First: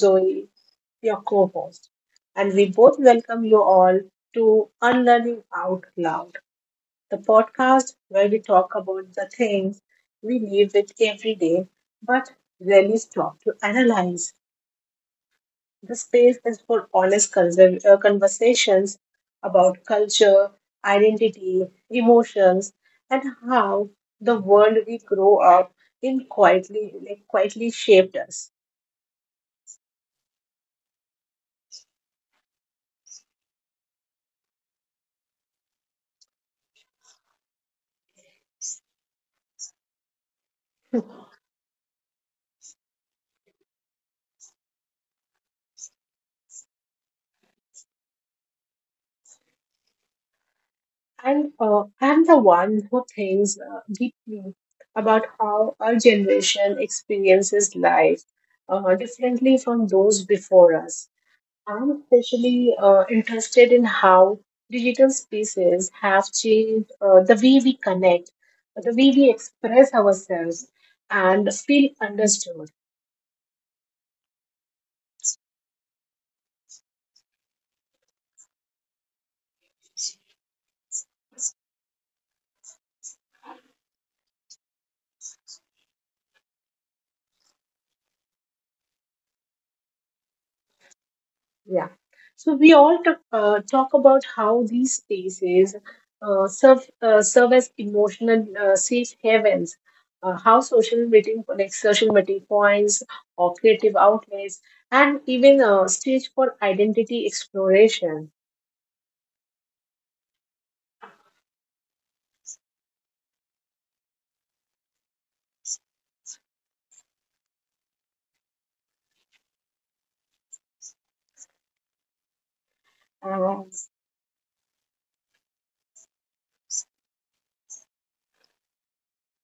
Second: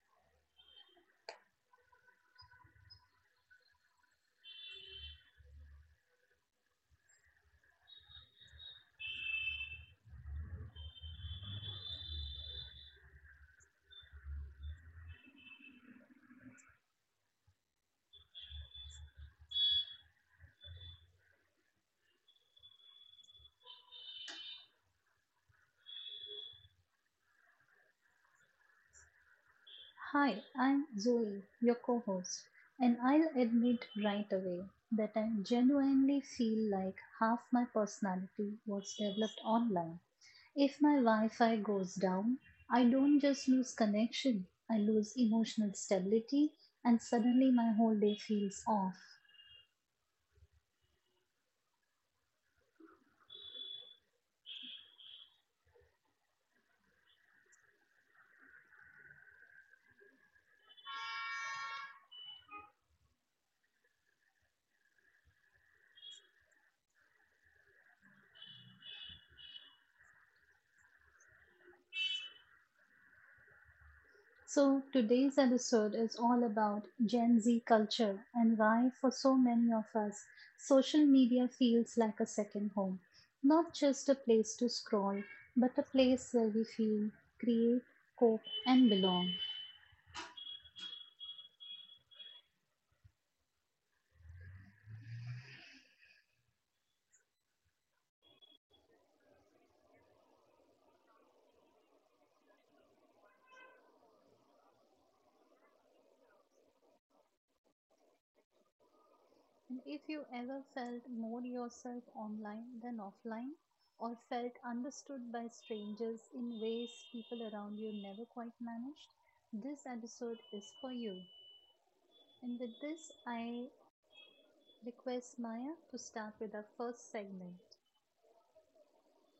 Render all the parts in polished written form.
Zoe, your co host. And we both welcome you all to Unlearning Out Loud, the podcast where we talk about the things we live with every day but rarely stop to analyze. The space is for honest conversations about culture, identity, emotions, and how the world we grow up in quietly quietly shaped us. Hi, I'm Zoe, your co host, and I'll admit right away that I genuinely feel like half my personality was developed online. If my Wi Fi goes down, I don't just lose connection, I lose emotional stability, and suddenly my whole day feels off. And I'm the one who thinks deeply about how our generation experiences life differently from those before us. I'm especially interested in how digital spaces have changed the way we connect, the way we express ourselves, and feel understood. So, today's episode is all about Gen Z culture and why, for so many of us, social media feels like a second home. Not just a place to scroll, but a place where we feel, create, cope, and belong. Yeah. So we all talk about how these spaces serve as emotional safe havens. How social meeting points or creative outlets and even a stage for identity exploration. And if you ever felt more yourself online than offline, or felt understood by strangers in ways people around you never quite managed, this episode is for you. And with this, Um, I request Maya to start with our first segment.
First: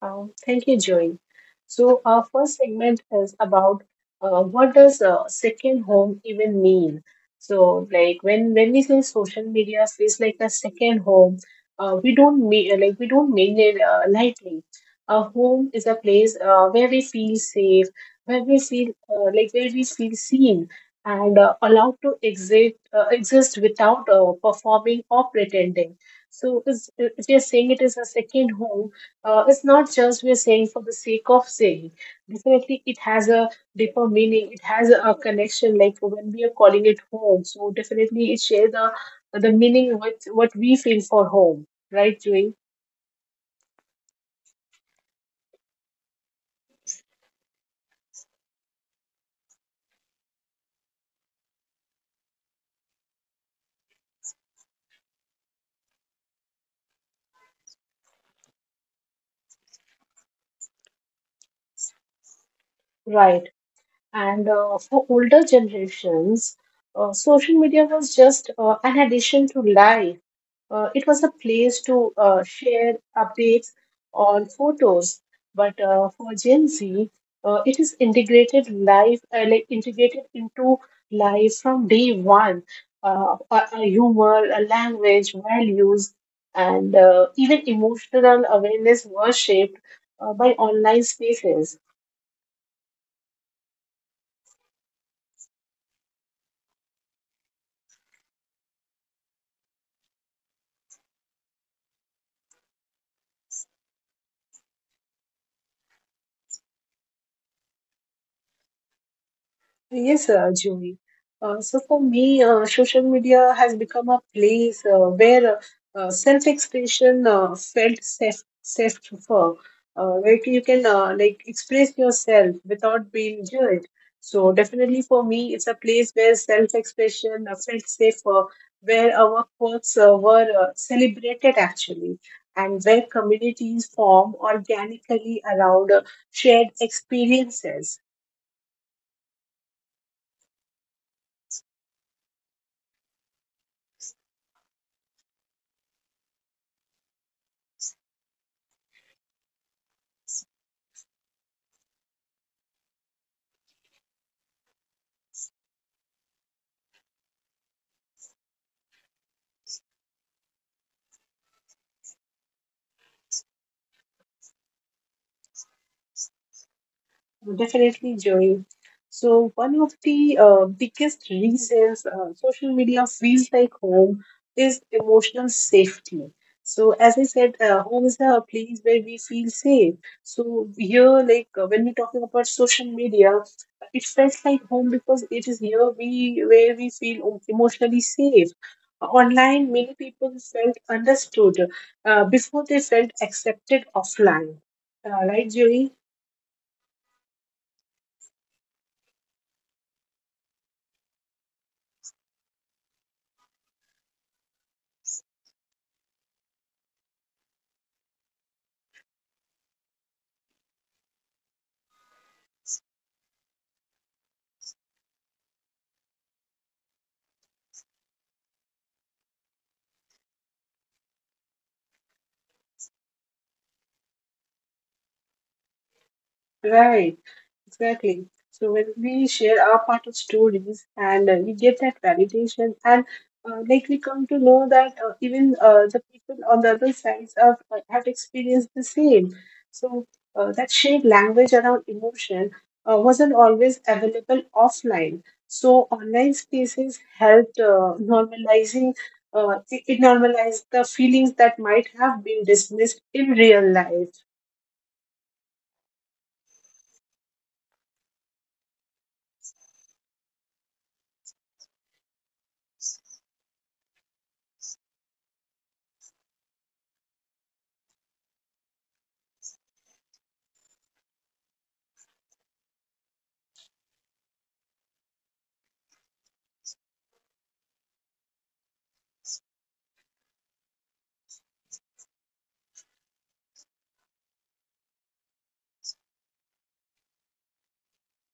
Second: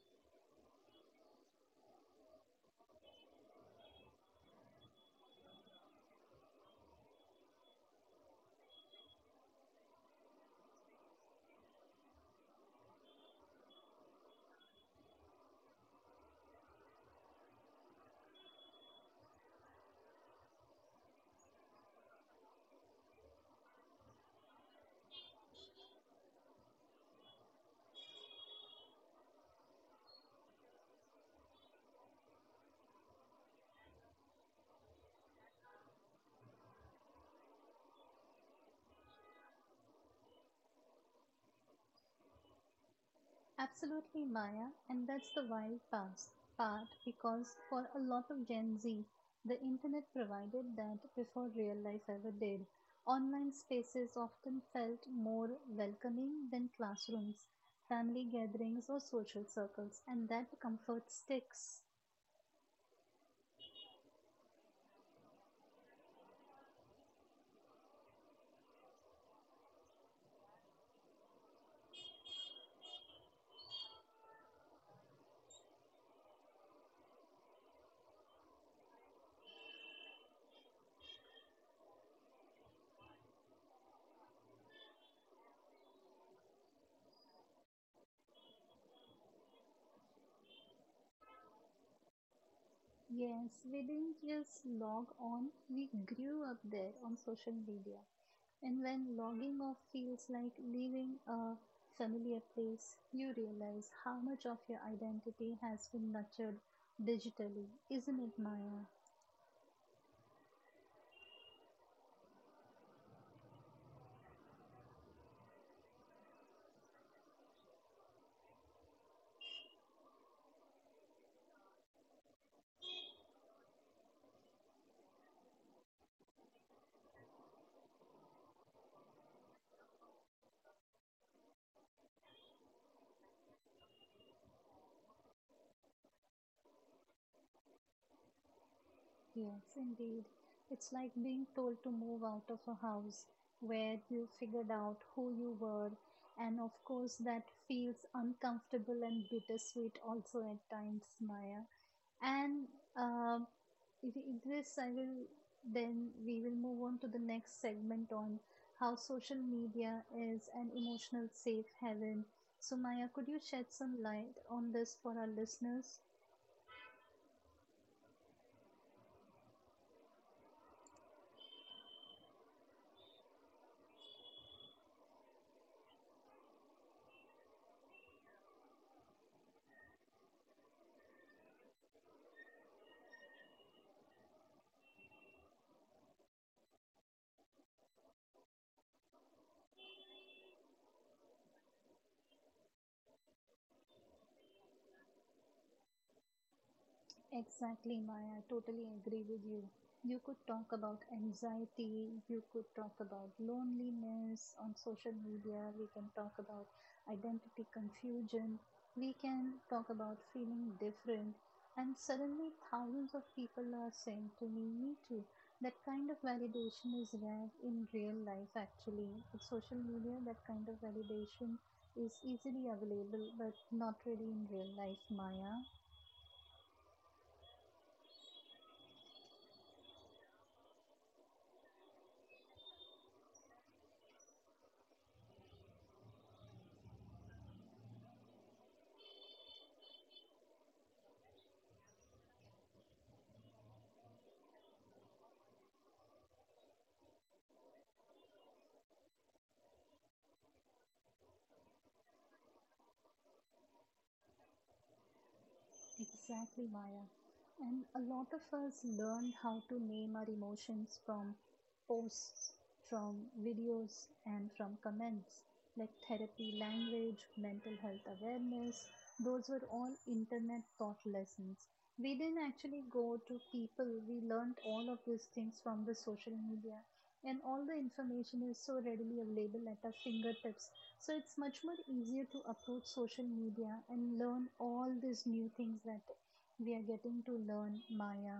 Thank you, Joy. So our first segment is about what does a second home even mean? So like when we say social media is like a second home, we don't mean it lightly. A home is a place where we feel safe, where we feel seen and allowed to exist without performing or pretending. So is if you're saying it is a second home, it's not just we're saying for the sake of saying. Definitely, it has a deeper meaning. It has a connection. Like when we are calling it home, so definitely it shares the meaning with what we feel for home, right, Joey? Absolutely, Maya, and that's the wild past part because for a lot of Gen Z, the internet provided that before real life ever did. Online spaces often felt more welcoming than classrooms, family gatherings, or social circles, and that comfort sticks. Right. And for older generations, social media was just an addition to life. It was a place to share updates on photos, but for Gen Z, it is integrated life, integrated into life from day one. A humor, a language, values, and even emotional awareness were shaped by online spaces. Yes, we didn't just log on, we grew up there on social media. And when logging off feels like leaving a familiar place, you realize how much of your identity has been nurtured digitally. Isn't it, Maya? Yes, Julie. So for me, social media has become a place where self-expression felt safe for, where you can express yourself without being judged. So definitely for me, it's a place where self-expression felt safe for, where our quirks were celebrated actually, and where communities form organically around shared experiences. Yes, indeed. It's like being told to move out of a house where you figured out who you were, and of course, that feels uncomfortable and bittersweet also at times, Maya. And um if you this, I will then we will move on to the next segment on how social media is an emotional safe haven. So, Maya, could you shed some light on this for our listeners? Definitely, Joy. So one of the biggest reasons social media feels like home is emotional safety. So as I said, home is a place where we feel safe. So here, like when we're talking about social media, it felt like home because it is here we where we feel emotionally safe. Online, many people felt understood before they felt accepted offline. Right, Joey? Exactly, Maya. I totally agree with you. You could talk about anxiety, you could talk about loneliness on social media, we can talk about identity confusion, we can talk about feeling different. And suddenly, thousands of people are saying to me, me too. That kind of validation is rare in real life, actually. With social media, that kind of validation is easily available, but not really in real life, Maya. Right. Exactly. So when we share our part of stories and we get that validation, and we come to know that even the people on the other sides of, have experienced the same. So that shared language around emotion wasn't always available offline. So online spaces helped normalizing, it normalized the feelings that might have been dismissed in real life. Exactly, Maya. And a lot of us learned how to name our emotions from posts, from videos, and from comments, like therapy, language, mental health awareness. Those were all internet taught lessons. We didn't actually go to people, we learned all of these things from the social media, and all the information is so readily available at our fingertips, so it's much more easier to approach social media and learn all these new things that we are getting to learn, Maya.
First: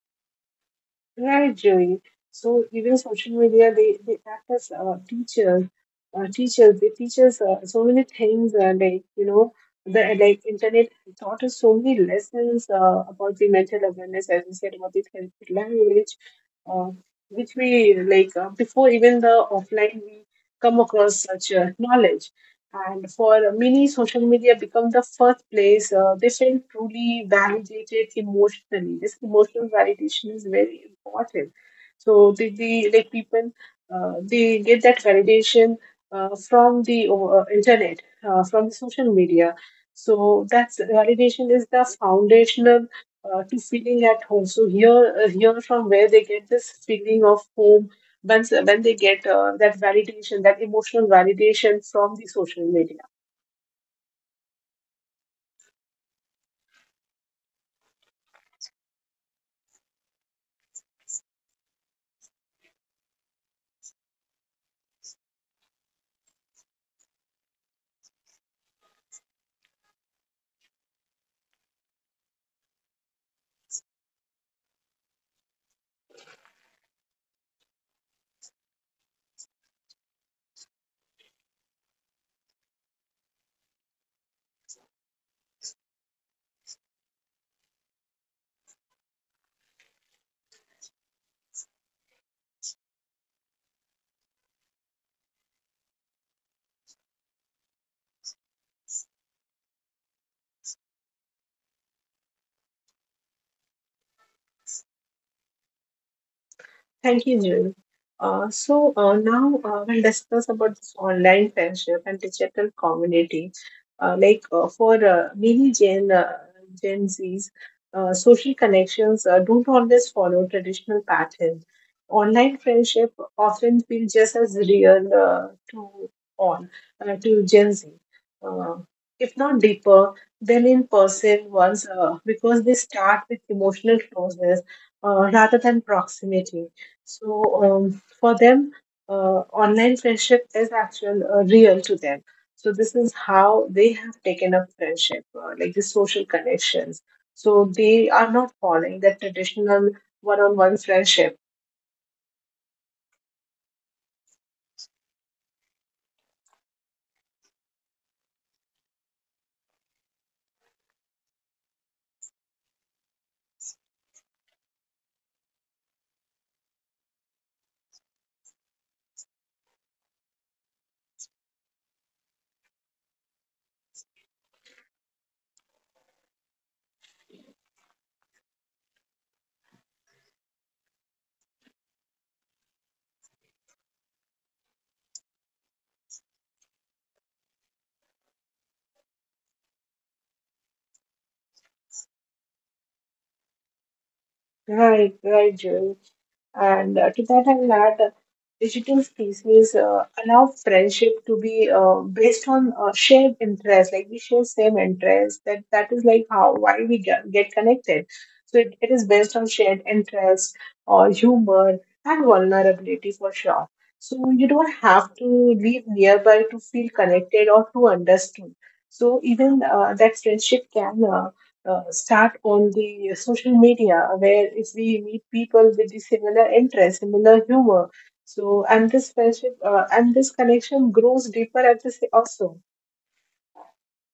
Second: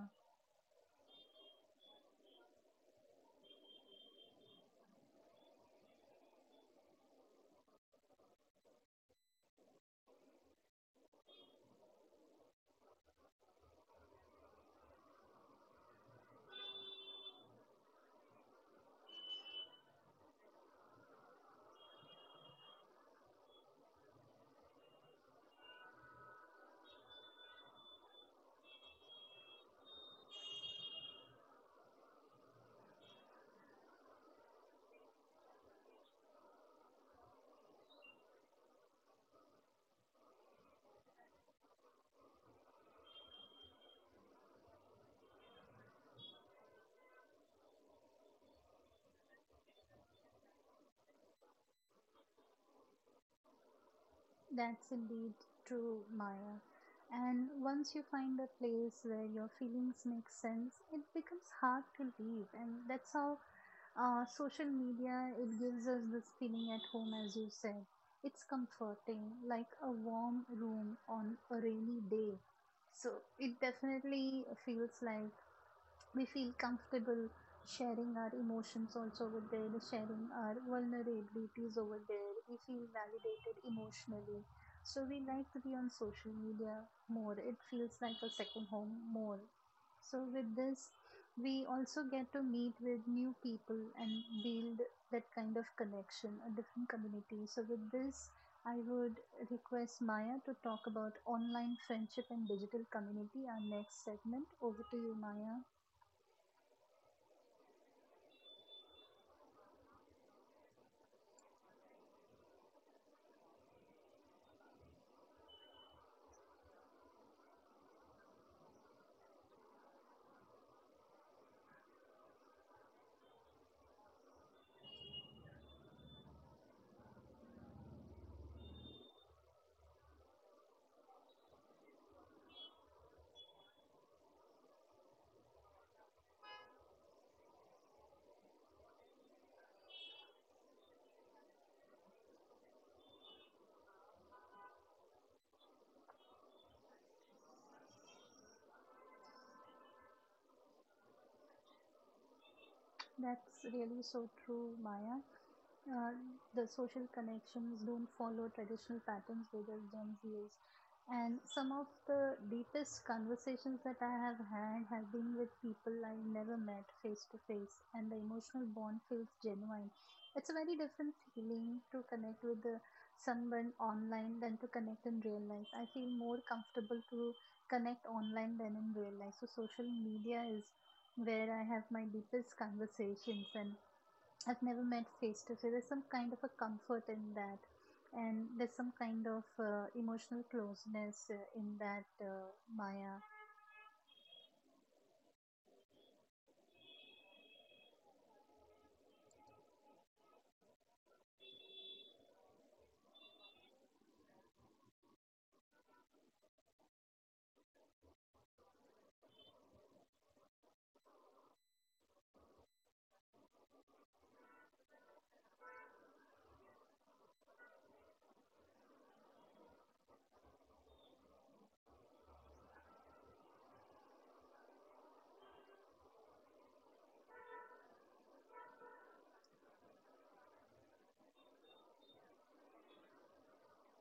Right, Joey. So even social media, they act as teachers. They teach us so many things. The like internet taught us so many lessons about the mental awareness, as you said about the therapeutic language, uh, which we like before even the offline we come across such knowledge. And for many, social media become the first place they felt truly validated emotionally. This emotional validation is very important. So the people, they get that validation from the internet, from the social media. So that validation is the foundational to feeling at home. So here, from where they get this feeling of home once when they get that validation, that emotional validation from the social media. That's indeed true, Maya. And once you find a place where your feelings make sense, it becomes hard to leave. And that's how social media, it gives us this feeling at home, as you said. It's comforting, like a warm room on a rainy day. So it definitely feels like we feel comfortable sharing our emotions also over there, sharing our vulnerabilities over there. We feel validated emotionally. So we like to be on social media more. It feels like a second home more. So with this, we also get to meet with new people and build that kind of connection, a different community. So with this, I would request Maya to talk about online friendship and digital community, our next segment. Over to you, Maya. Thank you, June. Now we'll discuss about this online friendship and digital community. Like for many Gen Zs, social connections don't always follow traditional patterns. Online friendship often feel just as real all to Gen Z, uh, if not deeper than in person ones, because they start with emotional closeness rather than proximity. So for them, online friendship is actual real to them. So this is how they have taken up friendship, like the social connections. So they are not following the traditional one-on-one friendship. That's really so true, Maya. Uh, the social connections don't follow traditional patterns whether Gen Z is. And some of the deepest conversations that I have had have been with people I never met face to face, and the emotional bond feels genuine. It's a very different feeling to connect with the, someone online than to connect in real life. I feel more comfortable to connect online than in real life. So, social media is where I have my deepest conversations and I've never met face to face. So there's some kind of a comfort in that, and there's some kind of emotional closeness in that, Maya. Right, right, Jill. And to that end, that digital spaces allow friendship to be based on shared interests, like we share same interests. That is like how why we get connected. So it is based on shared interests or humor and vulnerability for sure. So you don't have to live nearby to feel connected or to understood. So even that friendship can, start on the social media where if we meet people with the similar interest, similar humor, so and this friendship and this connection grows deeper at also.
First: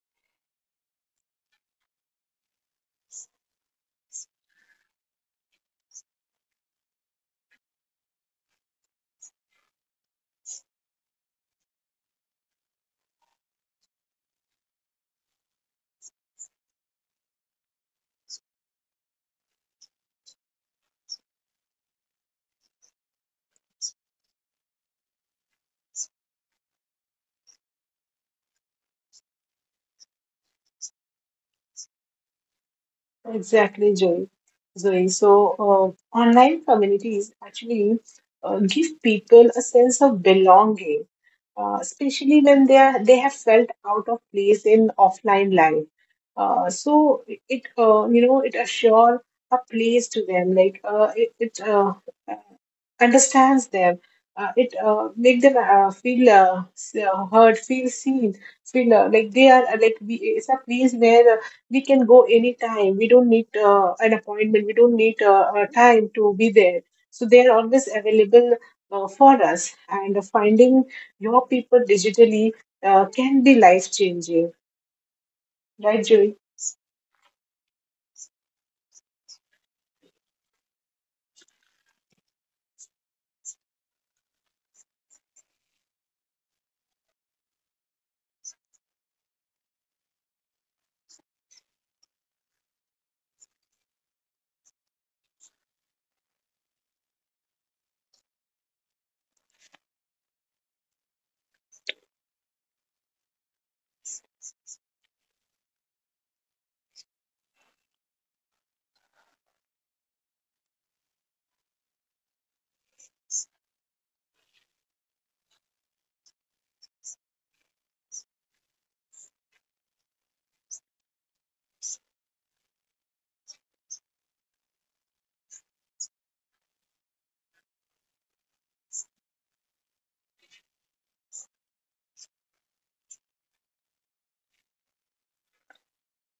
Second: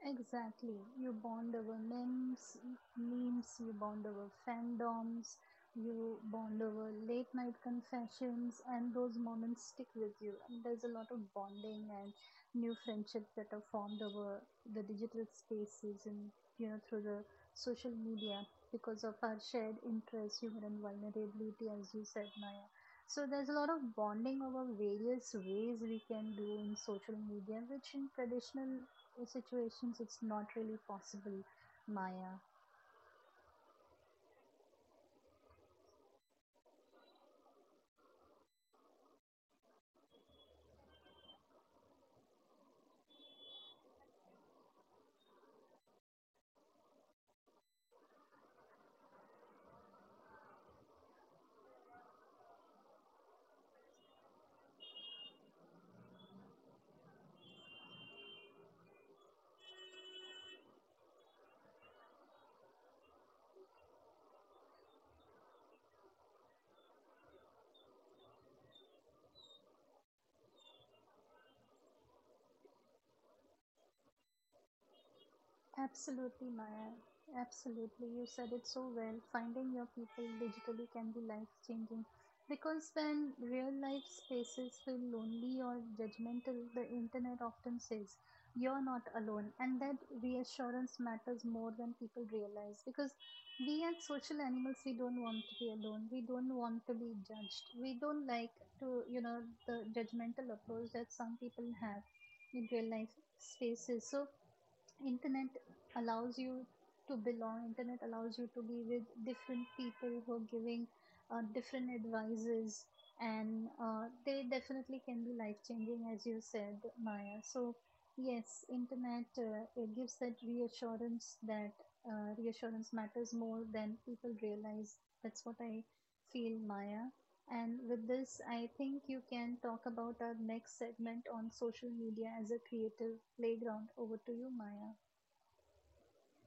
Exactly. You bond over memes, you bond over fandoms, you bond over late night confessions, and those moments stick with you. And there's a lot of bonding and new friendships that are formed over the digital spaces and, you know, through the social media because of our shared interests, humor, and vulnerability, as you said, Maya. So there's a lot of bonding over various ways we can do in social media, which in situations it's not really possible, Maya. Exactly, Joy. Zoe. So, online communities actually give people a sense of belonging, especially when they have felt out of place in offline life. So it you know it assure a place to them. Like it understands them. It make them feel, heard, feel seen, feel like they are like we. It's a place where we can go anytime. We don't need an appointment. We don't need time to be there. So they are always available for us. And finding your people digitally can be life changing, right, Joy. Absolutely, Maya. Absolutely. You said it so well. Finding your people digitally can be life changing because when real life spaces feel lonely or judgmental, the internet often says you're not alone. And that reassurance matters more than people realize, because we as social animals, we don't want to be alone. We don't want to be judged. We don't like to, you know, the judgmental approach that some people have in real life spaces. So, internet allows you to belong, internet allows you to be with different people who are giving different advices, and they definitely can be life changing as you said, Maya. So yes, internet, it gives that reassurance that, reassurance matters more than people realize. That's what I feel, Maya. And with this, I think you can talk about our next segment on social media as a creative playground. Over to you, Maya.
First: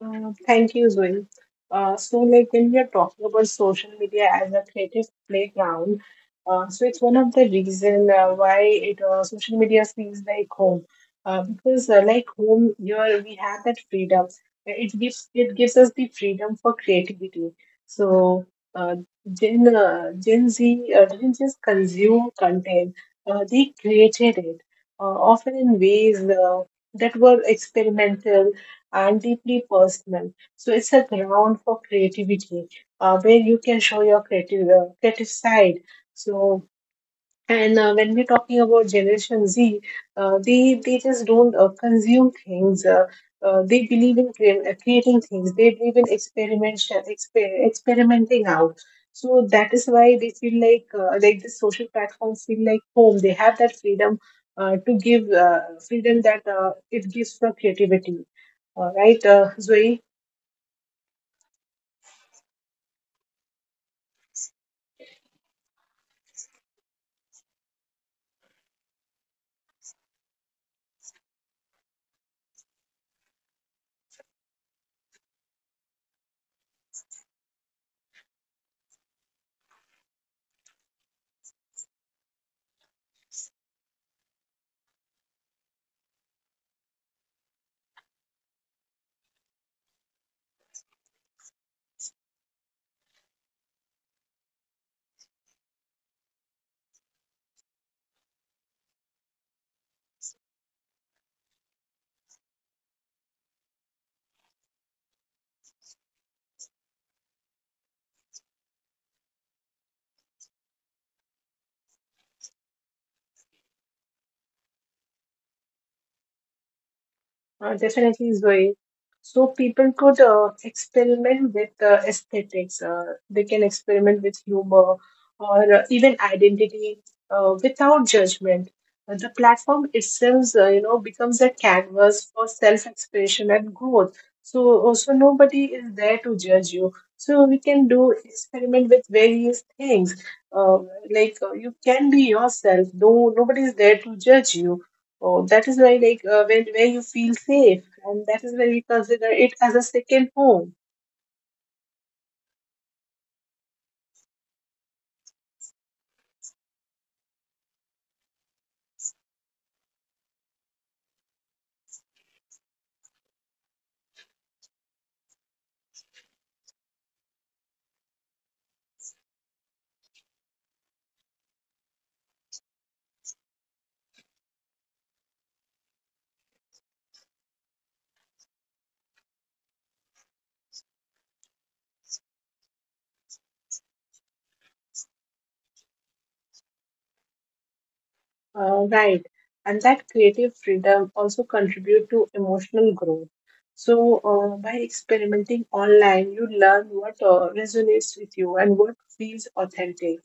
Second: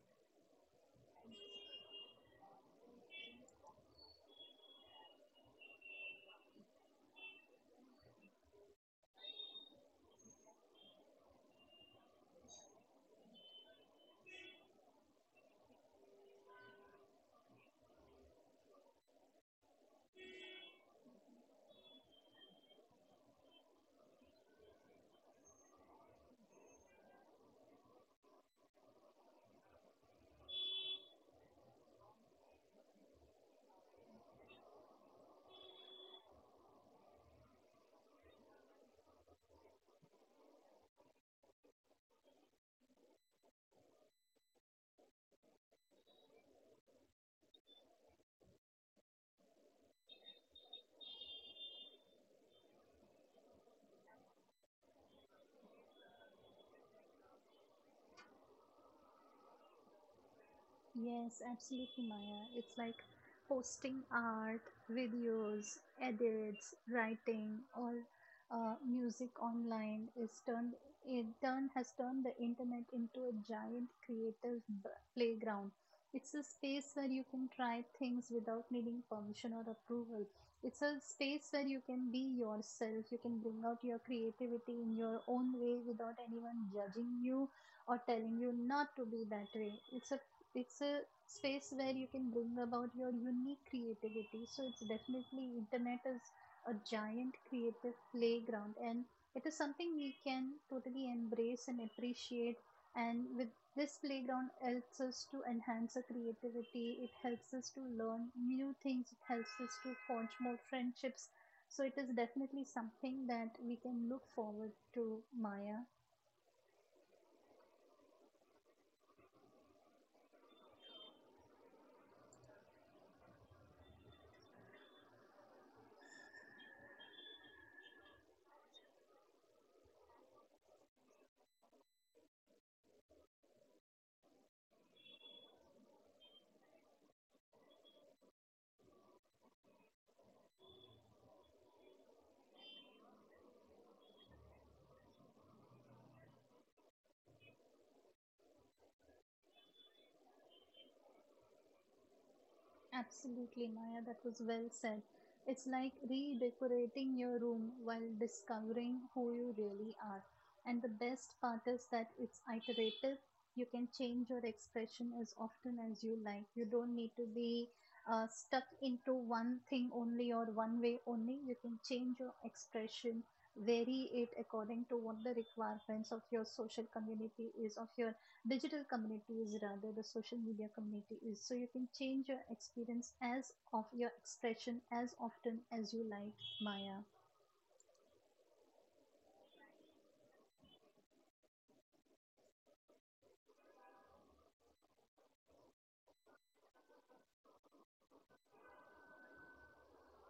Thank you, Zoe. Like when we are talking about social media as a creative playground, so it's one of the reason why it social media feels like home, because home here we have that freedom. It gives us the freedom for creativity. So, uh, Gen Z didn't just consume content; they created it, often in ways that were experimental and deeply personal. So it's a ground for creativity where you can show your creative side. So and when we're talking about Generation Z, they just don't consume things. They believe in creating things. They believe in experimentation, experimenting out. So that is why they feel like the social platforms feel like home. They have that freedom to give freedom that it gives for creativity. All right, Zoe. Yes, absolutely, Maya. It's like posting art, videos, edits, writing, or music online is turned. It turn has turned the internet into a giant creative playground. It's a space where you can try things without needing permission or approval. It's a space where you can be yourself. You can bring out your creativity in your own way without anyone judging you or telling you not to be that way. It's a space where you can bring about your unique creativity. So it's definitely, internet is a giant creative playground, and it is something we can totally embrace and appreciate. And with this playground, helps us to enhance our creativity. It helps us to learn new things. It helps us to forge more friendships. So it is definitely something that we can look forward to, Maya. Definitely, Zoe. So people could experiment with aesthetics. They can experiment with humor or even identity without judgment. The platform itself, becomes a canvas for self-expression and growth. So also nobody is there to judge you. So we can do experiment with various things. Uh, you can be yourself, though nobody is there to judge you. Oh, that is why, like, when where you feel safe, and that is why we consider it as a second home, Absolutely, Maya, that was well said. It's like redecorating your room while discovering who you really are. And the best part is that it's iterative. You can change your expression as often as you like. You don't need to be stuck into one thing only or one way only. You can change your expression, vary it according to what the requirements of your social community is, of your digital community is, rather the social media community is, so you can change your experience, as of your expression, as often as you like, Maya. Right? And that creative freedom also contribute to emotional growth. So, by experimenting online, you learn what resonates with you and what feels authentic.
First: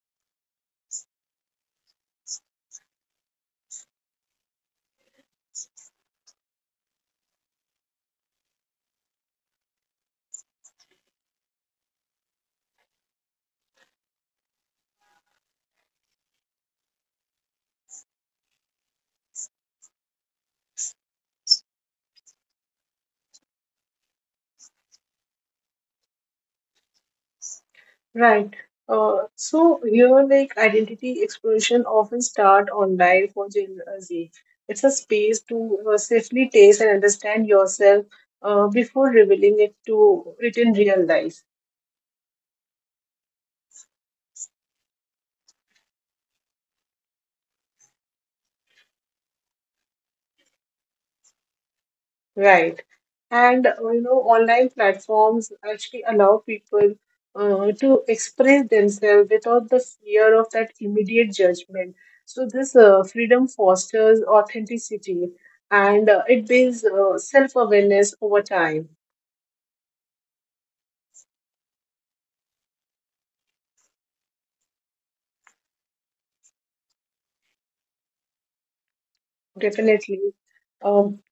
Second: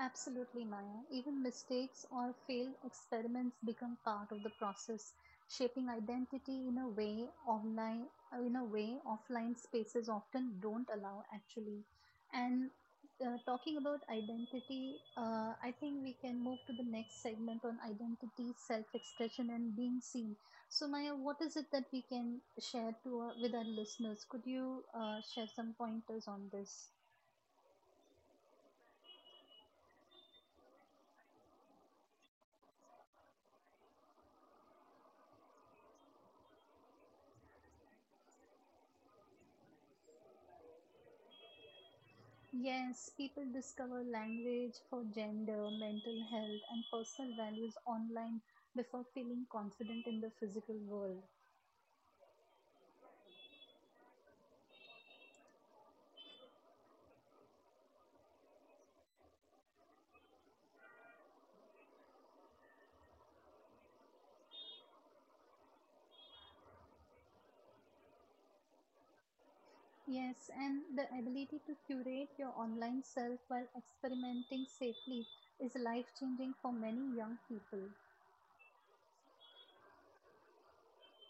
Absolutely, Maya. Even mistakes or failed experiments become part of the process, shaping identity in a way online in a way offline spaces often don't allow, actually. And talking about identity, I think we can move to the next segment on identity, self-expression, and being seen. So, Maya, what is it that we can share to our, with our listeners? Could you share some pointers on this? Right. So here, like identity exploration often start online for Gen Z. It's a space to safely taste and understand yourself before revealing it to it in real life. Yes, people discover language for gender, mental health, and personal values online before feeling confident in the physical world. Right. And online platforms actually allow people to express themselves without the fear of that immediate judgment. So this freedom fosters authenticity, and it builds self-awareness over time. Yes, and the ability to curate your online self while experimenting safely is life changing for many young people. Definitely. Um,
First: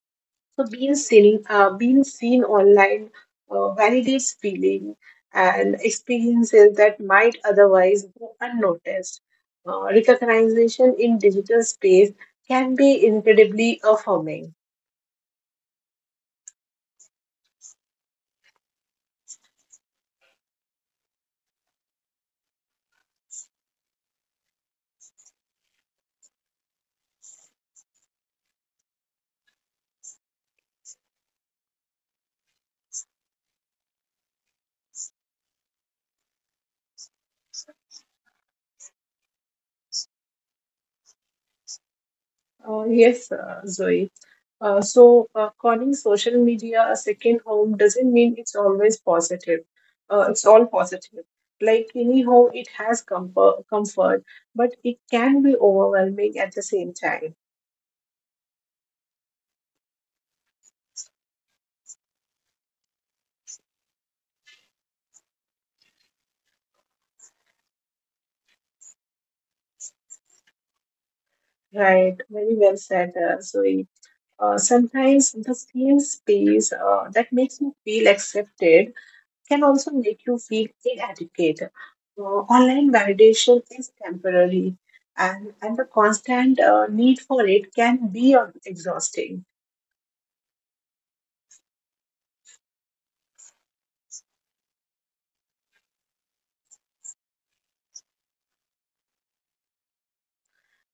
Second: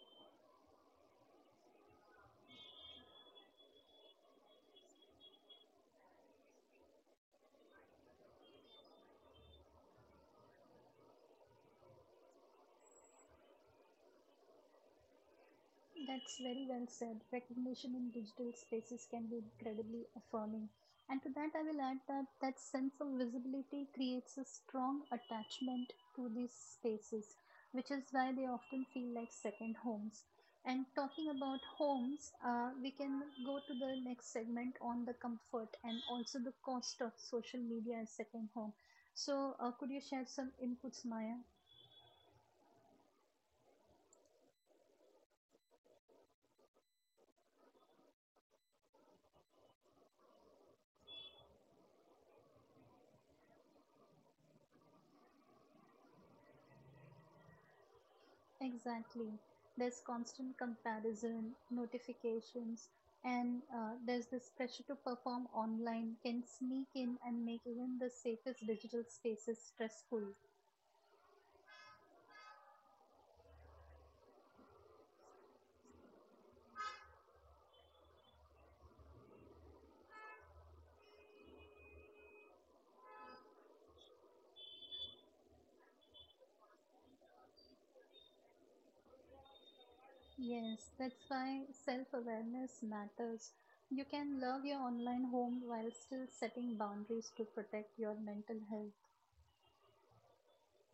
So being seen online validates feeling and experiences that might otherwise go unnoticed. Recognition in digital space can be incredibly affirming. That's very well said. Recognition in digital spaces can be incredibly affirming. And to that, I will add that that sense of visibility creates a strong attachment to these spaces, which is why they often feel like second homes. And talking about homes, we can go to the next segment on the comfort and also the cost of social media as second home. So, could you share some inputs, Maya? Yes, Zoe. Calling social media a second home doesn't mean it's always positive. It's all positive. Like any home, it has comfort, but it can be overwhelming at the same time. Exactly. There's constant comparison, notifications, and there's this pressure to perform online can sneak in and make even the safest digital spaces stressful. Right, very well said, Zoe. Sometimes the same space that makes you feel accepted can also make you feel inadequate. Online validation is temporary, and the constant need for it can be exhausting. Yes, that's why self awareness matters. You can love your online home while still setting boundaries to protect your mental health.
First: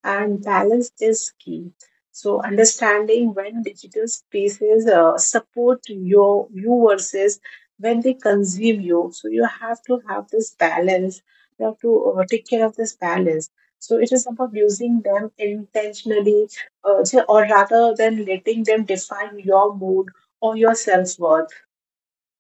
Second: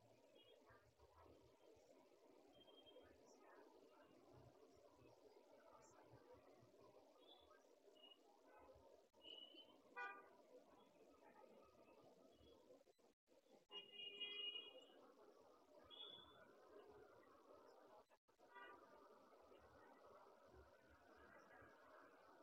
And balance is key. So, understanding when digital spaces support you versus when they consume you. So, you have to have this balance. You have to take care of this balance. So, it is about using them intentionally, or rather than letting them define your mood or your self worth.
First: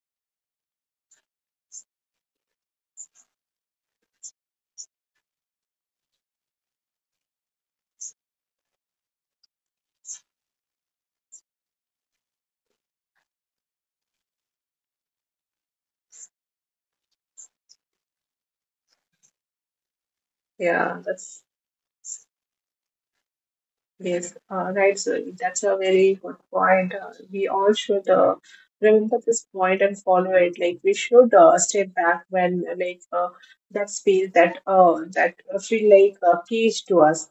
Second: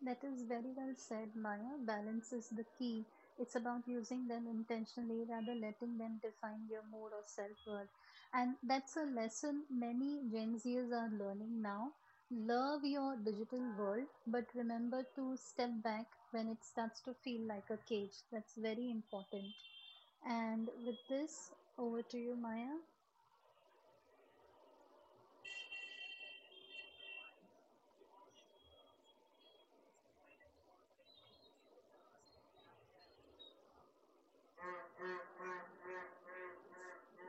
That is very well said, Maya. Balance is the key. It's about using them intentionally rather letting them define your mood or self-worth. And that's a lesson many Gen Zers are learning now. Love your digital world, but remember to step back when it starts to feel like a cage. That's very important. And with Yeah, that's this, over to you, Maya. Yes, right, sir. That's a very good point. We all should remember this point and follow it. Like we should step back when that space that that feel like a cage to us.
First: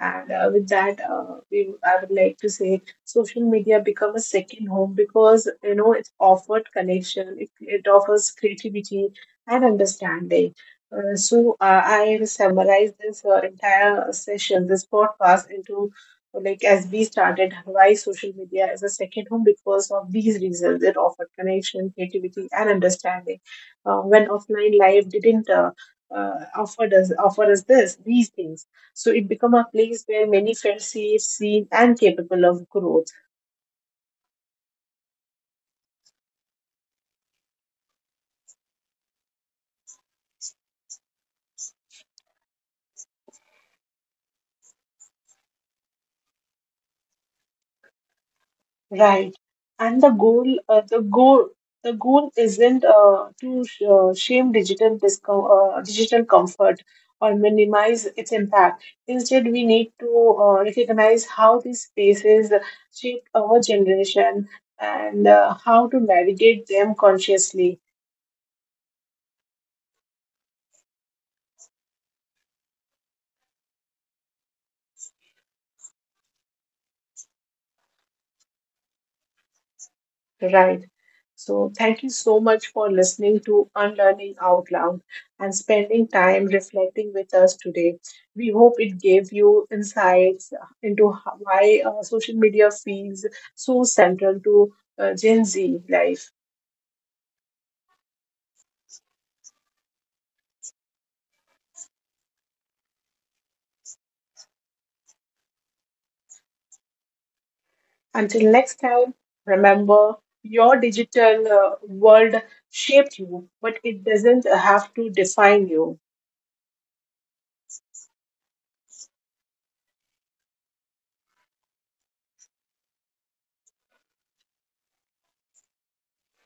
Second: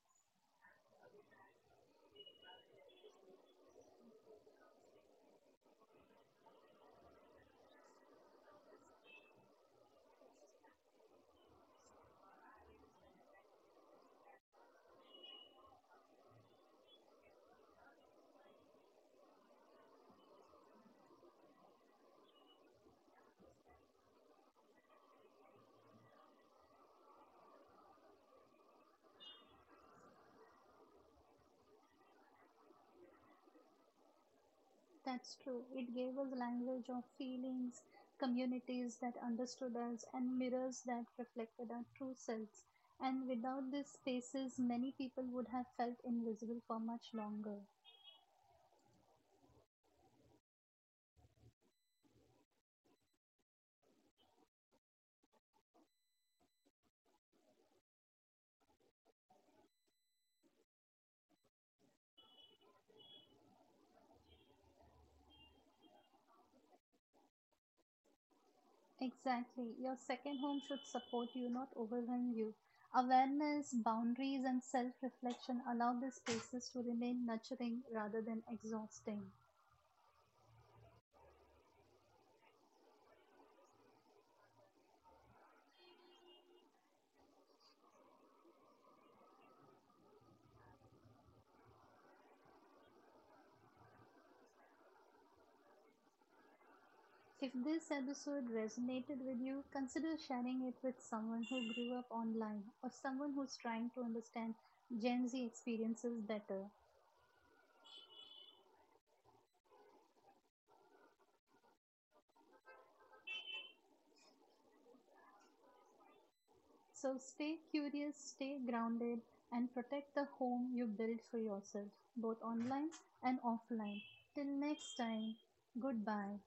And with that, we I would like to say social media become a second home because it offered connection. It offers creativity and understanding. I summarize this entire session, this podcast, like as we started, why social media is a second home because of these reasons. It offered connection, creativity, and understanding. When offline life didn't offer us this these things, so it became a place where many felt safe, seen, and capable of growth. That's true. It gave us language of feelings, communities that understood us, and mirrors that reflected our true selves. And without these spaces, many people would have felt invisible for much longer. Right. And the goal isn't to sh shame digital comfort or minimize its impact. Instead, we need to recognize how these spaces shape our generation and how to navigate them consciously. Exactly. Your second home should support you, not overwhelm you. Awareness, boundaries, and self reflection allow these spaces to remain nurturing rather than exhausting. Right. So, thank you so much for listening to Unlearning Out Loud and spending time reflecting with us today. We hope it gave you insights into why social media feels so central to Gen Z life. If this episode resonated with you, consider sharing it with someone who grew up online or someone who's trying to understand Gen Z experiences better. Until next time, remember your digital world shaped you, but it doesn't have to define you. So stay curious, stay grounded, and protect the home you build for yourself, both online and offline. Till next time, goodbye.